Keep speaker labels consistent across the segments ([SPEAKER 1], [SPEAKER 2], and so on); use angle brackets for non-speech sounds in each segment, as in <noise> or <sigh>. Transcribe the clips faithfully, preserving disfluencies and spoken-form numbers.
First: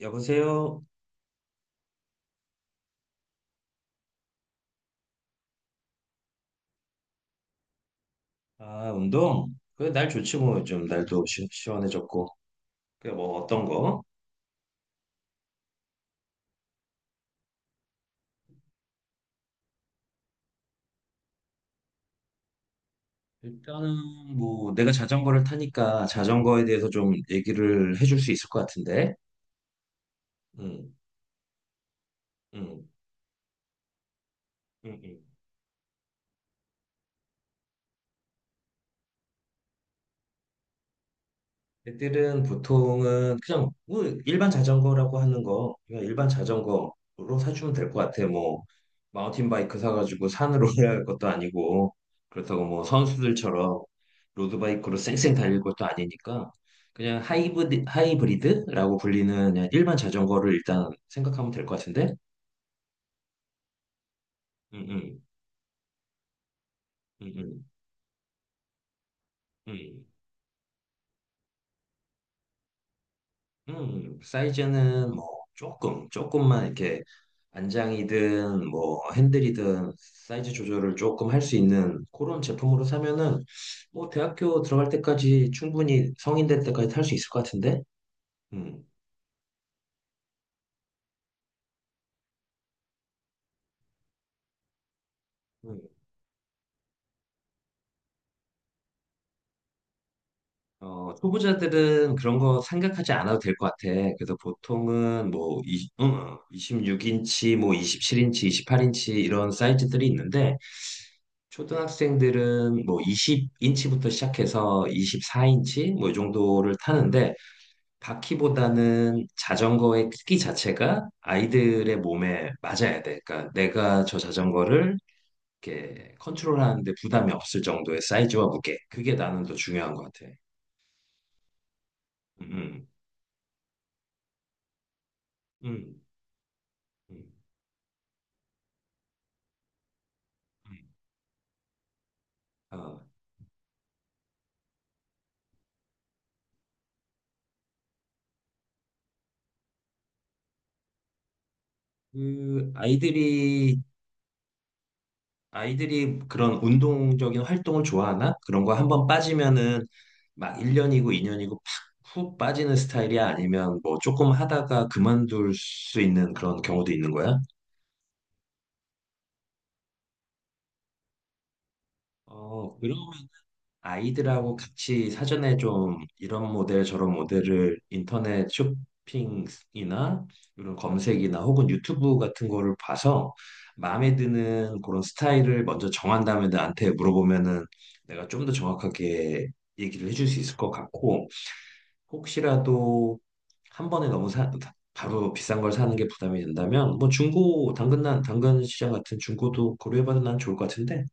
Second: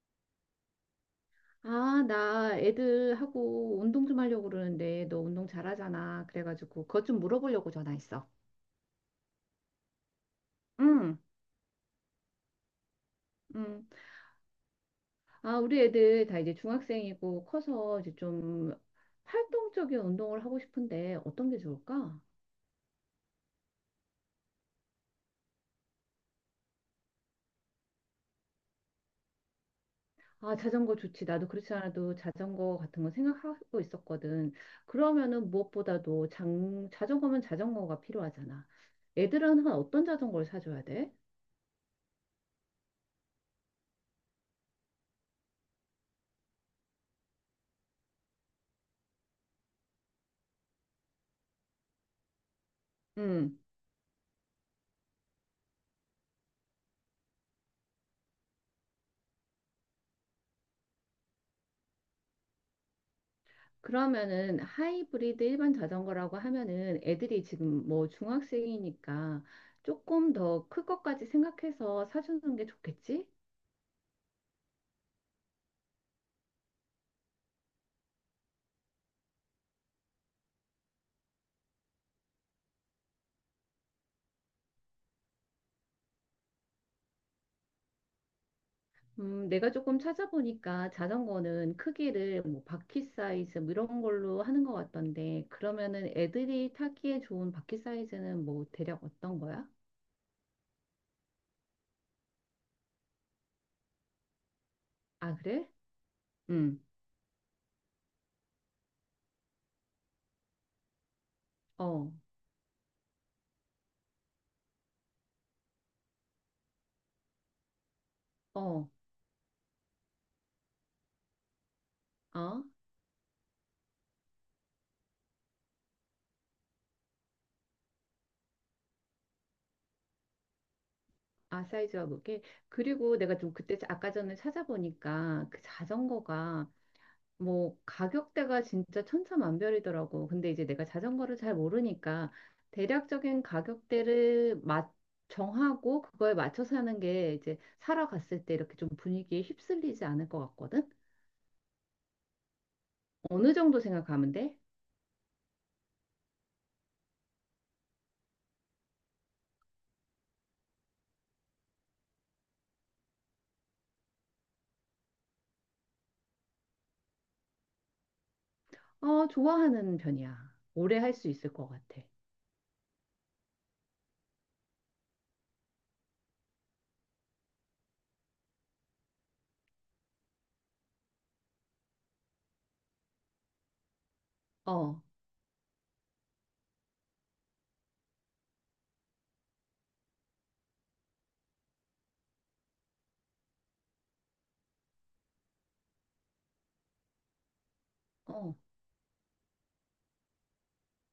[SPEAKER 1] 여보세요?
[SPEAKER 2] 아, 나 애들하고 운동 좀 하려고 그러는데 너 운동 잘하잖아. 그래가지고 그것 좀 물어보려고 전화했어.
[SPEAKER 1] 아, 운동? 그래, 날 좋지 뭐, 요즘
[SPEAKER 2] 응,
[SPEAKER 1] 날도 시, 시원해졌고. 그래, 뭐, 어떤
[SPEAKER 2] 음.
[SPEAKER 1] 거?
[SPEAKER 2] 아, 우리 애들 다 이제 중학생이고 커서 이제 좀 활동적인 운동을 하고 싶은데 어떤 게 좋을까?
[SPEAKER 1] 일단은 뭐, 내가 자전거를 타니까 자전거에 대해서 좀 얘기를 해줄 수 있을 것 같은데.
[SPEAKER 2] 아,
[SPEAKER 1] 응,
[SPEAKER 2] 자전거 좋지. 나도 그렇지 않아도 자전거
[SPEAKER 1] 응,
[SPEAKER 2] 같은 거 생각하고 있었거든.
[SPEAKER 1] 응, 응.
[SPEAKER 2] 그러면은 무엇보다도 장, 자전거면 자전거가 필요하잖아. 애들은 어떤 자전거를 사줘야 돼?
[SPEAKER 1] 애들은 보통은 그냥 뭐 일반 자전거라고 하는 거 그냥 일반 자전거로 사주면 될 것 같아. 뭐 마운틴 바이크 사가지고 산으로 <laughs> 올라갈 것도 아니고, 그렇다고 뭐
[SPEAKER 2] 응.
[SPEAKER 1] 선수들처럼 로드바이크로 쌩쌩 달릴 것도 아니니까 그냥 하이브리, 하이브리드라고 불리는 그냥 일반 자전거를 일단 생각하면 될 것 같은데.
[SPEAKER 2] 그러면은
[SPEAKER 1] 응응,
[SPEAKER 2] 하이브리드 일반 자전거라고 하면은 애들이
[SPEAKER 1] 응응.
[SPEAKER 2] 지금 뭐 중학생이니까 조금 더 클 것까지 생각해서 사주는 게 좋겠지?
[SPEAKER 1] 음, 사이즈는 뭐 조금, 조금만 이렇게, 안장이든 뭐 핸들이든 사이즈 조절을 조금 할 수 있는 그런 제품으로 사면은 뭐 대학교 들어갈 때까지, 충분히 성인 될 때까지 탈 수 있을 것 같은데? 음.
[SPEAKER 2] 음, 내가 조금 찾아보니까 자전거는 크기를 뭐 바퀴 사이즈 뭐 이런 걸로 하는 것 같던데
[SPEAKER 1] 음.
[SPEAKER 2] 그러면은 애들이 타기에 좋은 바퀴 사이즈는 뭐 대략 어떤 거야?
[SPEAKER 1] 어, 초보자들은 그런 거 생각하지 않아도 될 것 같아. 그래서 보통은
[SPEAKER 2] 아,
[SPEAKER 1] 뭐
[SPEAKER 2] 그래?
[SPEAKER 1] 이
[SPEAKER 2] 응.
[SPEAKER 1] 이십육 인치, 뭐 이십칠 인치, 이십팔 인치 이런 사이즈들이 있는데,
[SPEAKER 2] 어,
[SPEAKER 1] 초등학생들은 뭐 이십 인치부터 시작해서 이십사 인치 뭐 이 정도를 타는데,
[SPEAKER 2] 어,
[SPEAKER 1] 바퀴보다는 자전거의 크기 자체가 아이들의 몸에
[SPEAKER 2] 어.
[SPEAKER 1] 맞아야 돼. 그러니까 내가 저 자전거를 이렇게 컨트롤하는데 부담이 없을 정도의 사이즈와 무게, 그게 나는 더 중요한 것 같아.
[SPEAKER 2] 아, 사이즈와 무게.
[SPEAKER 1] 음,
[SPEAKER 2] 그리고 내가 좀 그때 자- 아까 전에 찾아보니까 그
[SPEAKER 1] 음,
[SPEAKER 2] 자전거가
[SPEAKER 1] 음,
[SPEAKER 2] 뭐 가격대가 진짜 천차만별이더라고. 근데 이제
[SPEAKER 1] 음.
[SPEAKER 2] 내가 자전거를 잘 모르니까
[SPEAKER 1] 어,
[SPEAKER 2] 대략적인 가격대를 맞 정하고 그거에 맞춰서 하는 게 이제 사러 갔을 때 이렇게 좀 분위기에 휩쓸리지 않을 것 같거든.
[SPEAKER 1] 그
[SPEAKER 2] 어느 정도
[SPEAKER 1] 아이들이
[SPEAKER 2] 생각하면 돼?
[SPEAKER 1] 아이들이 그런 운동적인 활동을 좋아하나? 그런 거 한 번 빠지면은 막 일 년이고 이 년이고 팍 훅 빠지는 스타일이야? 아니면 뭐 조금 하다가 그만둘 수 있는 그런 경우도 있는 거야?
[SPEAKER 2] 어, 좋아하는 편이야. 오래 할 수 있을 것 같아.
[SPEAKER 1] 어, 그 아이들하고 같이 사전에 좀 이런 모델 저런 모델을 인터넷 쇼핑이나 이런 검색이나, 혹은 유튜브 같은 거를 봐서 마음에 드는 그런
[SPEAKER 2] 어,
[SPEAKER 1] 스타일을 먼저 정한 다음에 나한테 물어보면은 내가 좀 더 정확하게 얘기를 해줄 수 있을 것 같고, 혹시라도 한 번에 너무 사, 바로 비싼 걸 사는 게 부담이 된다면 뭐 중고, 당근, 난
[SPEAKER 2] 어.
[SPEAKER 1] 당근 시장 같은 중고도 고려해봐도 난 좋을 것 같은데.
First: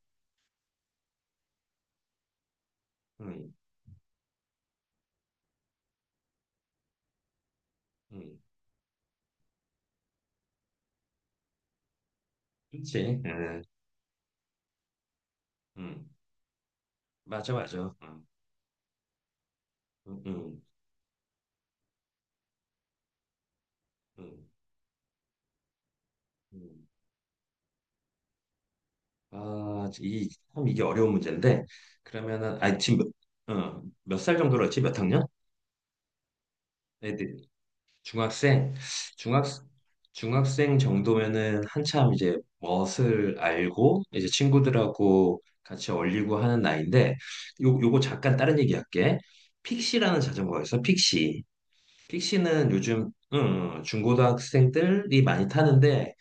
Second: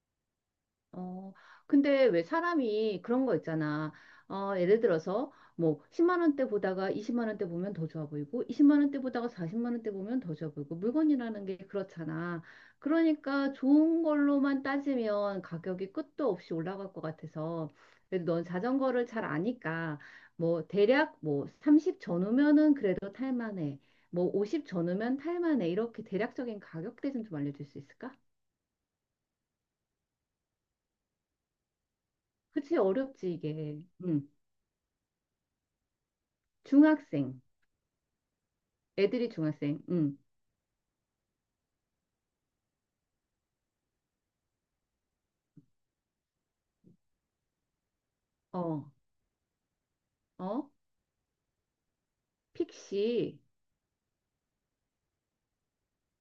[SPEAKER 2] 어, 근데 왜 사람이 그런 거
[SPEAKER 1] 음,
[SPEAKER 2] 있잖아. 어, 예를 들어서 뭐 십만 원대 보다가 이십만 원대 보면 더 좋아
[SPEAKER 1] 음,
[SPEAKER 2] 보이고 이십만 원대 보다가 사십만 원대 보면 더 좋아 보이고 물건이라는 게 그렇잖아.
[SPEAKER 1] 그렇지.
[SPEAKER 2] 그러니까
[SPEAKER 1] 음,
[SPEAKER 2] 좋은 걸로만 따지면 가격이
[SPEAKER 1] 음.
[SPEAKER 2] 끝도 없이 올라갈 것
[SPEAKER 1] 맞아,
[SPEAKER 2] 같아서
[SPEAKER 1] 맞아.
[SPEAKER 2] 그래도
[SPEAKER 1] 음,
[SPEAKER 2] 넌 자전거를 잘 아니까
[SPEAKER 1] 음,
[SPEAKER 2] 뭐 대략 뭐 삼십 전후면은 그래도 탈만해. 뭐
[SPEAKER 1] 음,
[SPEAKER 2] 오십 전후면 탈만해. 이렇게 대략적인
[SPEAKER 1] 음.
[SPEAKER 2] 가격대 좀 좀 알려줄 수 있을까?
[SPEAKER 1] 아, 이, 참 이게 어려운 문제인데. 그러면은,
[SPEAKER 2] 그치,
[SPEAKER 1] 아, 지금,
[SPEAKER 2] 어렵지,
[SPEAKER 1] 몇, 어,
[SPEAKER 2] 이게. 응.
[SPEAKER 1] 몇살 정도로 했지? 몇 학년? 애들,
[SPEAKER 2] 중학생.
[SPEAKER 1] 중학생,
[SPEAKER 2] 애들이
[SPEAKER 1] 중학,
[SPEAKER 2] 중학생. 응.
[SPEAKER 1] 중학생 정도면은 한참 이제 멋을 알고, 이제 친구들하고 같이 어울리고 하는 나이인데. 요, 요거 잠깐 다른 얘기
[SPEAKER 2] 어,
[SPEAKER 1] 할게. 픽시라는 자전거가
[SPEAKER 2] 어,
[SPEAKER 1] 있어, 픽시. 픽시는 요즘,
[SPEAKER 2] 픽시.
[SPEAKER 1] 음, 중고등학생들이 많이 타는데,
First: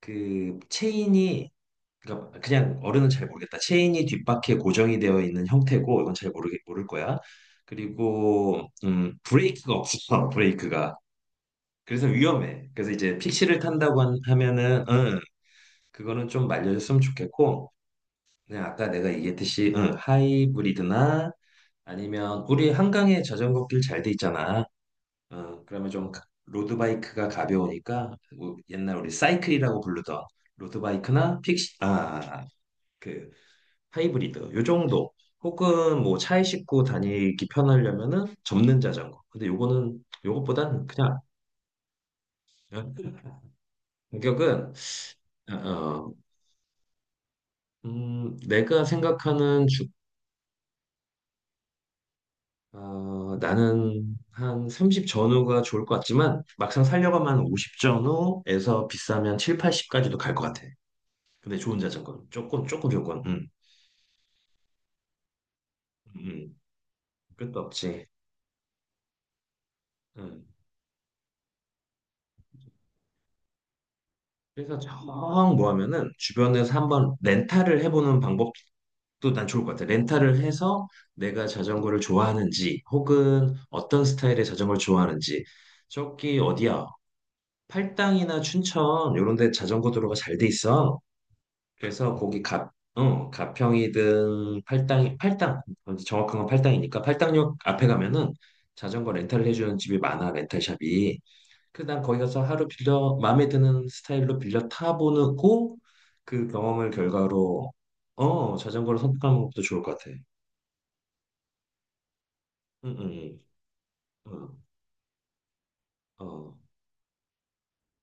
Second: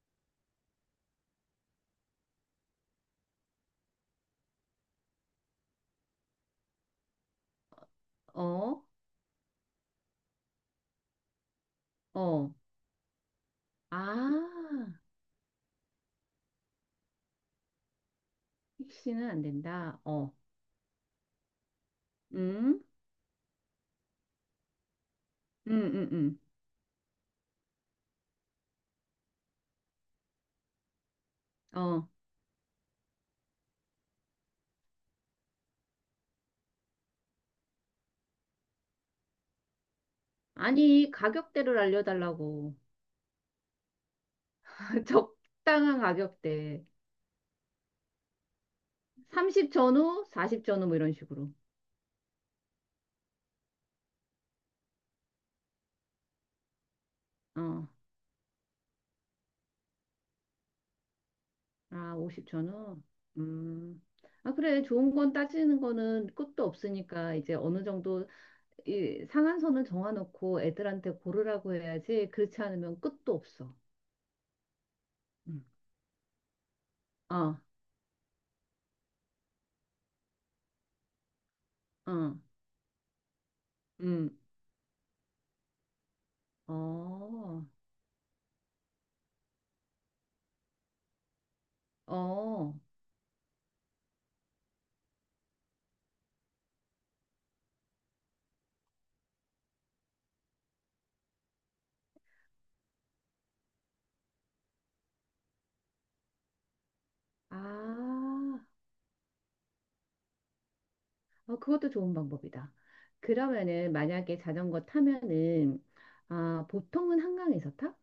[SPEAKER 1] 그, 체인이 그러니까 그냥 어른은 잘 모르겠다. 체인이 뒷바퀴에 고정이 되어 있는 형태고, 이건 잘 모르겠 모를 거야. 그리고
[SPEAKER 2] 어,
[SPEAKER 1] 음 브레이크가 없어, <laughs> 브레이크가. 그래서
[SPEAKER 2] 어.
[SPEAKER 1] 위험해. 그래서 이제 픽시를
[SPEAKER 2] 아,
[SPEAKER 1] 탄다고 한- 하면은, 응, 그거는 좀 말려줬으면 좋겠고, 그냥 아까 내가
[SPEAKER 2] 픽시는 안
[SPEAKER 1] 얘기했듯이, 응,
[SPEAKER 2] 된다. 어,
[SPEAKER 1] 하이브리드나, 아니면 우리
[SPEAKER 2] 응,
[SPEAKER 1] 한강에 자전거길 잘 돼 있잖아. 응, 그러면
[SPEAKER 2] 응,
[SPEAKER 1] 좀 가-
[SPEAKER 2] 응,
[SPEAKER 1] 로드바이크가 가벼우니까 우- 옛날 우리 사이클이라고 부르던 로드바이크나, 픽시,
[SPEAKER 2] 응.
[SPEAKER 1] 아
[SPEAKER 2] 어.
[SPEAKER 1] 아, 아, 그 하이브리드 요 정도, 혹은 뭐 차에 싣고 다니기 편하려면은 접는 자전거. 근데 요거는 요것보단
[SPEAKER 2] 아니,
[SPEAKER 1] 그냥.
[SPEAKER 2] 가격대를 알려달라고.
[SPEAKER 1] 그냥 가격은,
[SPEAKER 2] <laughs>
[SPEAKER 1] 어,
[SPEAKER 2] 적당한
[SPEAKER 1] 어,
[SPEAKER 2] 가격대.
[SPEAKER 1] 음, 내가 생각하는
[SPEAKER 2] 삼십
[SPEAKER 1] 주
[SPEAKER 2] 전후, 사십 전후, 뭐 이런 식으로.
[SPEAKER 1] 어, 나는 한 삼십 전후가 좋을 것 같지만, 막상 살려고 면오십
[SPEAKER 2] 어,
[SPEAKER 1] 전후에서 비싸면 칠, 팔십까지도 갈 것 같아. 근데 좋은
[SPEAKER 2] 아,
[SPEAKER 1] 자전거
[SPEAKER 2] 오십
[SPEAKER 1] 조금 조금
[SPEAKER 2] 전후.
[SPEAKER 1] 조금 음,
[SPEAKER 2] 음. 아, 그래. 좋은 건 따지는 거는
[SPEAKER 1] 음, 음.
[SPEAKER 2] 끝도 없으니까 이제
[SPEAKER 1] 끝도
[SPEAKER 2] 어느
[SPEAKER 1] 없지.
[SPEAKER 2] 정도 이 상한선을
[SPEAKER 1] 음.
[SPEAKER 2] 정해놓고 애들한테 고르라고 해야지 그렇지 않으면 끝도 없어.
[SPEAKER 1] 그래서 정
[SPEAKER 2] 음.
[SPEAKER 1] 뭐 하면은 주변에서 한번
[SPEAKER 2] 어,
[SPEAKER 1] 렌탈을 해보는 방법도 또 난 좋을 것 같아. 렌탈을 해서 내가 자전거를
[SPEAKER 2] 어,
[SPEAKER 1] 좋아하는지, 혹은 어떤
[SPEAKER 2] 음.
[SPEAKER 1] 스타일의 자전거를 좋아하는지. 저기 어디야?
[SPEAKER 2] 어,
[SPEAKER 1] 팔당이나 춘천, 요런 데 자전거 도로가 잘 돼 있어. 그래서 거기 가,
[SPEAKER 2] 어.
[SPEAKER 1] 어, 가평이든 팔당이 팔당, 어, 정확한 건 팔당이니까, 팔당역 앞에 가면은 자전거 렌탈을 해주는 집이 많아, 렌탈샵이. 그 난 거기 가서 하루 빌려, 마음에 드는 스타일로 빌려 타보고 그 경험을 결과로,
[SPEAKER 2] 아,
[SPEAKER 1] 어, 자전거를 선택하는 것도 좋을 것 같아.
[SPEAKER 2] 어, 그것도 좋은 방법이다.
[SPEAKER 1] 응, 응,
[SPEAKER 2] 그러면은 만약에
[SPEAKER 1] 응.
[SPEAKER 2] 자전거 타면은
[SPEAKER 1] 어, 어.
[SPEAKER 2] 아, 보통은 한강에서 타?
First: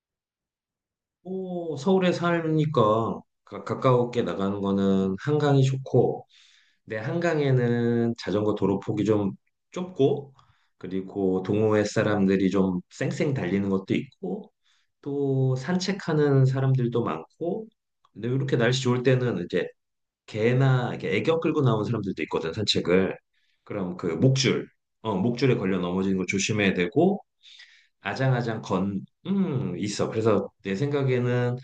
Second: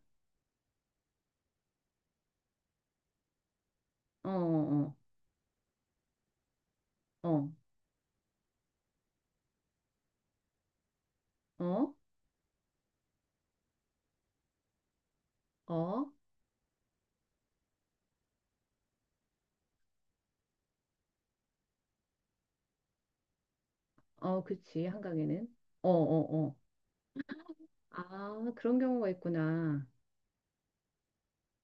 [SPEAKER 1] 뭐, 서울에 살니까 가, 가깝게
[SPEAKER 2] 어,
[SPEAKER 1] 나가는
[SPEAKER 2] 어,
[SPEAKER 1] 거는 한강이 좋고. 내
[SPEAKER 2] 어,
[SPEAKER 1] 한강에는 자전거 도로 폭이 좀 좁고, 그리고 동호회
[SPEAKER 2] 어,
[SPEAKER 1] 사람들이 좀 쌩쌩 달리는 것도 있고, 또
[SPEAKER 2] 어, 어,
[SPEAKER 1] 산책하는 사람들도 많고, 근데 이렇게 날씨 좋을 때는 이제 개나 이렇게 애견 끌고 나온 사람들도 있거든, 산책을. 그럼 그
[SPEAKER 2] 어,
[SPEAKER 1] 목줄,
[SPEAKER 2] 그치,
[SPEAKER 1] 어,
[SPEAKER 2] 한강에는.
[SPEAKER 1] 목줄에 걸려
[SPEAKER 2] 어,
[SPEAKER 1] 넘어지는 거
[SPEAKER 2] 어, 어.
[SPEAKER 1] 조심해야 되고,
[SPEAKER 2] 아,
[SPEAKER 1] 아장아장
[SPEAKER 2] 그런
[SPEAKER 1] 건,
[SPEAKER 2] 경우가
[SPEAKER 1] 음,
[SPEAKER 2] 있구나.
[SPEAKER 1] 있어. 그래서 내 생각에는,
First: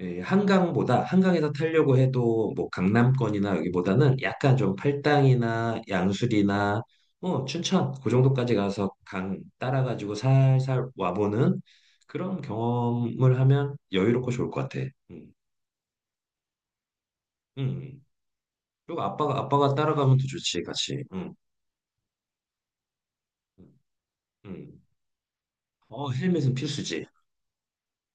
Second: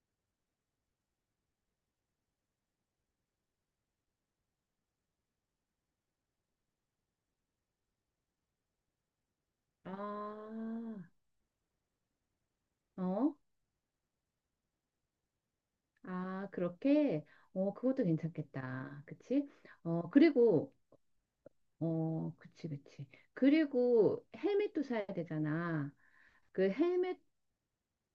[SPEAKER 1] 예, 한강보다, 한강에서 타려고 해도 뭐 강남권이나 여기보다는 약간 좀 팔당이나 양수리나, 어, 춘천, 그 정도까지 가서 강 따라가지고
[SPEAKER 2] 아,
[SPEAKER 1] 살살 와보는 그런
[SPEAKER 2] 어?
[SPEAKER 1] 경험을 하면 여유롭고 좋을 것 같아. 음,
[SPEAKER 2] 아, 그렇게? 어,
[SPEAKER 1] 음.
[SPEAKER 2] 그것도
[SPEAKER 1] 그리고
[SPEAKER 2] 괜찮겠다.
[SPEAKER 1] 아빠가,
[SPEAKER 2] 그치?
[SPEAKER 1] 아빠가
[SPEAKER 2] 어,
[SPEAKER 1] 따라가면 더 좋지,
[SPEAKER 2] 그리고,
[SPEAKER 1] 같이. 음,
[SPEAKER 2] 어, 그치, 그치.
[SPEAKER 1] 음.
[SPEAKER 2] 그리고
[SPEAKER 1] 음.
[SPEAKER 2] 헬멧도 사야 되잖아.
[SPEAKER 1] 어, 헬멧은
[SPEAKER 2] 그
[SPEAKER 1] 필수지.
[SPEAKER 2] 헬멧,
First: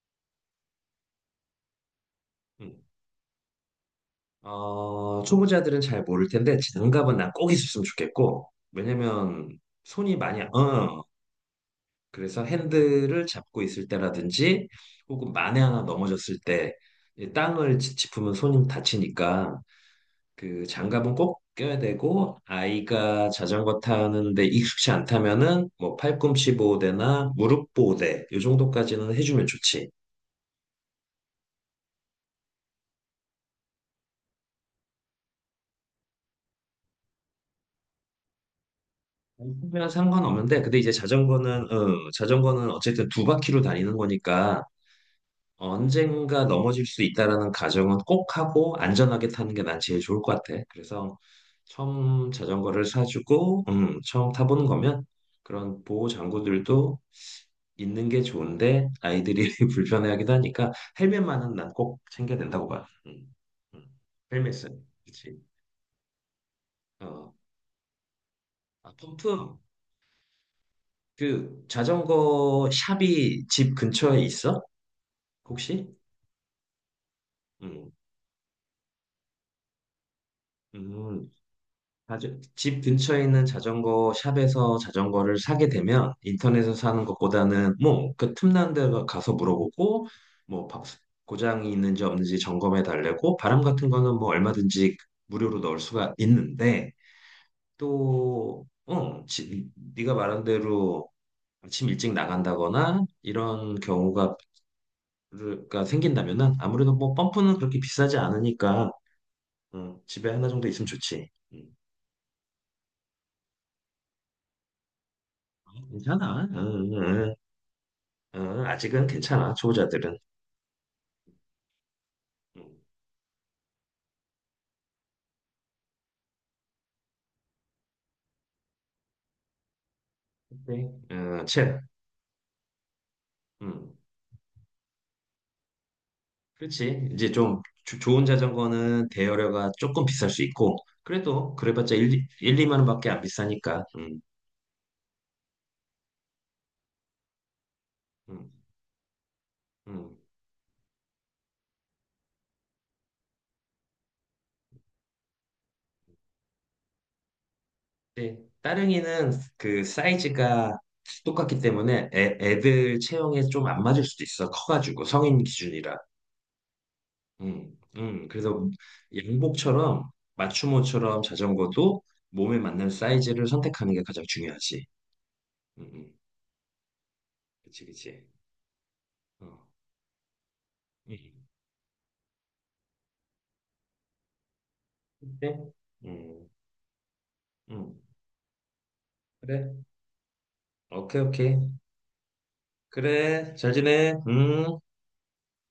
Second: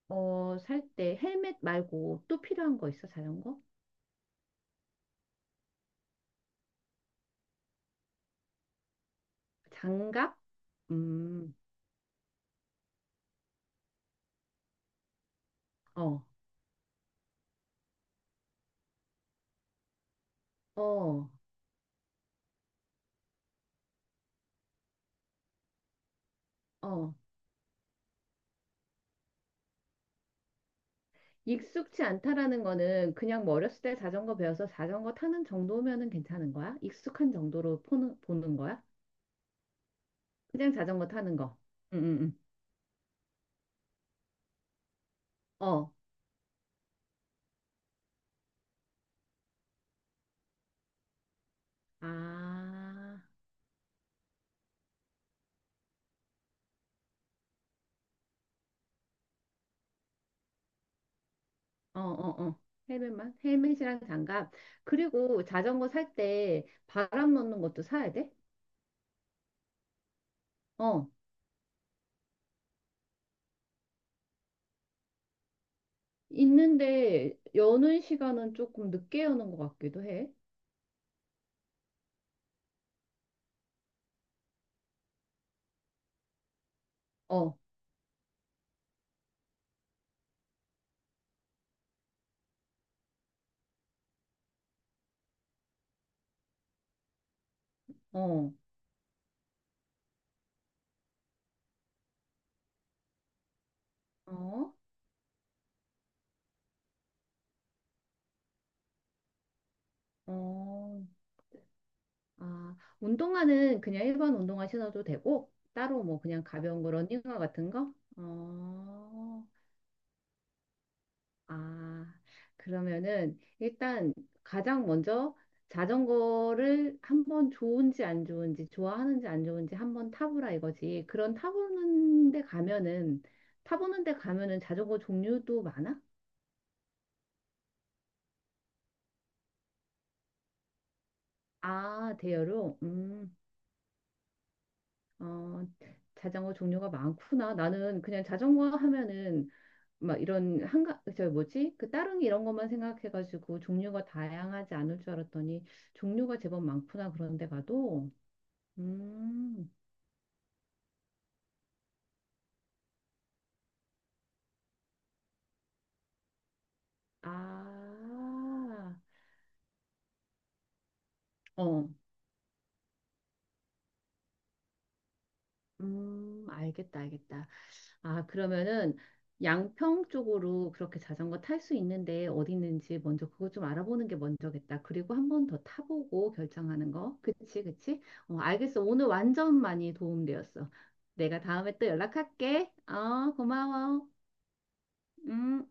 [SPEAKER 2] 어, 살 때 헬멧 말고 또 필요한
[SPEAKER 1] 음.
[SPEAKER 2] 거 있어? 자전거?
[SPEAKER 1] 어, 초보자들은 잘 모를 텐데 장갑은 난 꼭 있었으면 좋겠고, 왜냐면 손이
[SPEAKER 2] 장갑?
[SPEAKER 1] 많이, 어,
[SPEAKER 2] 음,
[SPEAKER 1] 그래서 핸들을 잡고 있을 때라든지, 혹은 만에 하나
[SPEAKER 2] 어,
[SPEAKER 1] 넘어졌을 때이 땅을 짚- 짚으면 손이 다치니까 그 장갑은
[SPEAKER 2] 어,
[SPEAKER 1] 꼭 껴야 되고, 아이가 자전거 타는데 익숙치 않다면은 뭐 팔꿈치
[SPEAKER 2] 어.
[SPEAKER 1] 보호대나 무릎 보호대, 이 정도까지는 해주면 좋지.
[SPEAKER 2] 익숙치 않다라는 거는 그냥 뭐 어렸을 때 자전거 배워서 자전거 타는 정도면은 괜찮은 거야? 익숙한 정도로 보는, 보는 거야?
[SPEAKER 1] 아니면 상관없는데,
[SPEAKER 2] 그냥
[SPEAKER 1] 근데 이제
[SPEAKER 2] 자전거 타는 거.
[SPEAKER 1] 자전거는
[SPEAKER 2] 응,
[SPEAKER 1] 어,
[SPEAKER 2] 응, 응.
[SPEAKER 1] 자전거는 어쨌든 두 바퀴로 다니는 거니까
[SPEAKER 2] 어.
[SPEAKER 1] 언젠가 넘어질 수 있다라는 가정은 꼭 하고, 안전하게 타는 게 난 제일 좋을 것 같아. 그래서
[SPEAKER 2] 아.
[SPEAKER 1] 처음 자전거를 사주고, 음, 처음 타보는 거면 그런 보호 장구들도 있는 게 좋은데, 아이들이 <laughs> 불편해하기도 하니까 헬멧만은 난
[SPEAKER 2] 어,
[SPEAKER 1] 꼭 챙겨야
[SPEAKER 2] 어, 어.
[SPEAKER 1] 된다고 봐. 음,
[SPEAKER 2] 헬멧만?
[SPEAKER 1] 음.
[SPEAKER 2] 헬멧이랑 장갑.
[SPEAKER 1] 헬멧은, 그치.
[SPEAKER 2] 그리고 자전거 살 때
[SPEAKER 1] 어,
[SPEAKER 2] 바람 넣는 것도 사야 돼?
[SPEAKER 1] 아, 펌프.
[SPEAKER 2] 어.
[SPEAKER 1] 그 자전거 샵이 집 근처에 있어? 혹시?
[SPEAKER 2] 있는데
[SPEAKER 1] 음,
[SPEAKER 2] 여는 시간은 조금 늦게 여는 것 같기도 해.
[SPEAKER 1] 음. 자주- 집 근처에 있는 자전거 샵에서 자전거를 사게 되면 인터넷에서 사는
[SPEAKER 2] 어,
[SPEAKER 1] 것보다는 뭐 그 틈난 데 가서 물어보고, 뭐 바- 고장이 있는지 없는지 점검해 달래고, 바람 같은 거는 뭐 얼마든지 무료로 넣을 수가 있는데,
[SPEAKER 2] 어,
[SPEAKER 1] 또 어, 지, 네가 말한 대로 아침 일찍 나간다거나 이런 경우가
[SPEAKER 2] 어,
[SPEAKER 1] 가 생긴다면은, 아무래도 뭐 펌프는 그렇게 비싸지 않으니까, 어, 집에 하나 정도 있으면
[SPEAKER 2] 어.
[SPEAKER 1] 좋지. 음,
[SPEAKER 2] 아, 운동화는 그냥 일반 운동화 신어도 되고, 따로 뭐 그냥
[SPEAKER 1] 괜찮아. 응,
[SPEAKER 2] 가벼운 거
[SPEAKER 1] 응, 응.
[SPEAKER 2] 러닝화 같은 거?
[SPEAKER 1] 어, 아직은
[SPEAKER 2] 어.
[SPEAKER 1] 괜찮아, 초보자들은.
[SPEAKER 2] 아,
[SPEAKER 1] 음,
[SPEAKER 2] 그러면은 일단 가장 먼저 자전거를 한번 좋은지 안 좋은지, 좋아하는지 안 좋은지 한번 타보라
[SPEAKER 1] 근데,
[SPEAKER 2] 이거지. 그런
[SPEAKER 1] 어, 채,
[SPEAKER 2] 타보는 데 가면은,
[SPEAKER 1] 음,
[SPEAKER 2] 타보는 데 가면은 자전거 종류도 많아?
[SPEAKER 1] 그렇지. 이제 좀 조- 좋은 자전거는 대여료가 조금 비쌀 수 있고, 그래도 그래봤자
[SPEAKER 2] 아,
[SPEAKER 1] 1, 일,
[SPEAKER 2] 대여로?
[SPEAKER 1] 이만 원밖에 안
[SPEAKER 2] 음,
[SPEAKER 1] 비싸니까. 음,
[SPEAKER 2] 어, 자전거 종류가 많구나. 나는 그냥
[SPEAKER 1] 음,
[SPEAKER 2] 자전거 하면은
[SPEAKER 1] 음.
[SPEAKER 2] 막 이런 한가, 저 뭐지? 그 따릉이 이런 것만 생각해가지고 종류가 다양하지 않을 줄 알았더니 종류가 제법 많구나. 그런 데 가도.
[SPEAKER 1] 근데 따릉이는
[SPEAKER 2] 음,
[SPEAKER 1] 그 사이즈가 똑같기 때문에 애, 애들 체형에 좀 안 맞을 수도 있어. 커가지고, 성인 기준이라. 음, 음. 그래서
[SPEAKER 2] 아,
[SPEAKER 1] 양복처럼, 맞춤옷처럼
[SPEAKER 2] 어,
[SPEAKER 1] 자전거도 몸에 맞는 사이즈를 선택하는 게 가장 중요하지. 음, 음.
[SPEAKER 2] 음, 알겠다, 알겠다.
[SPEAKER 1] 그치,
[SPEAKER 2] 아,
[SPEAKER 1] 그치.
[SPEAKER 2] 그러면은
[SPEAKER 1] 어.
[SPEAKER 2] 양평 쪽으로 그렇게 자전거
[SPEAKER 1] 음.
[SPEAKER 2] 탈 수 있는데 어디 있는지 먼저 그거 좀 알아보는 게 먼저겠다. 그리고 한번 더
[SPEAKER 1] 네.
[SPEAKER 2] 타보고
[SPEAKER 1] 음,
[SPEAKER 2] 결정하는 거. 그치,
[SPEAKER 1] 음.
[SPEAKER 2] 그치? 어, 알겠어. 오늘 완전
[SPEAKER 1] 그래.
[SPEAKER 2] 많이 도움되었어.
[SPEAKER 1] 오케이,
[SPEAKER 2] 내가
[SPEAKER 1] 오케이.
[SPEAKER 2] 다음에 또 연락할게. 어,
[SPEAKER 1] 그래, 잘
[SPEAKER 2] 고마워.
[SPEAKER 1] 지내. 음.
[SPEAKER 2] 음.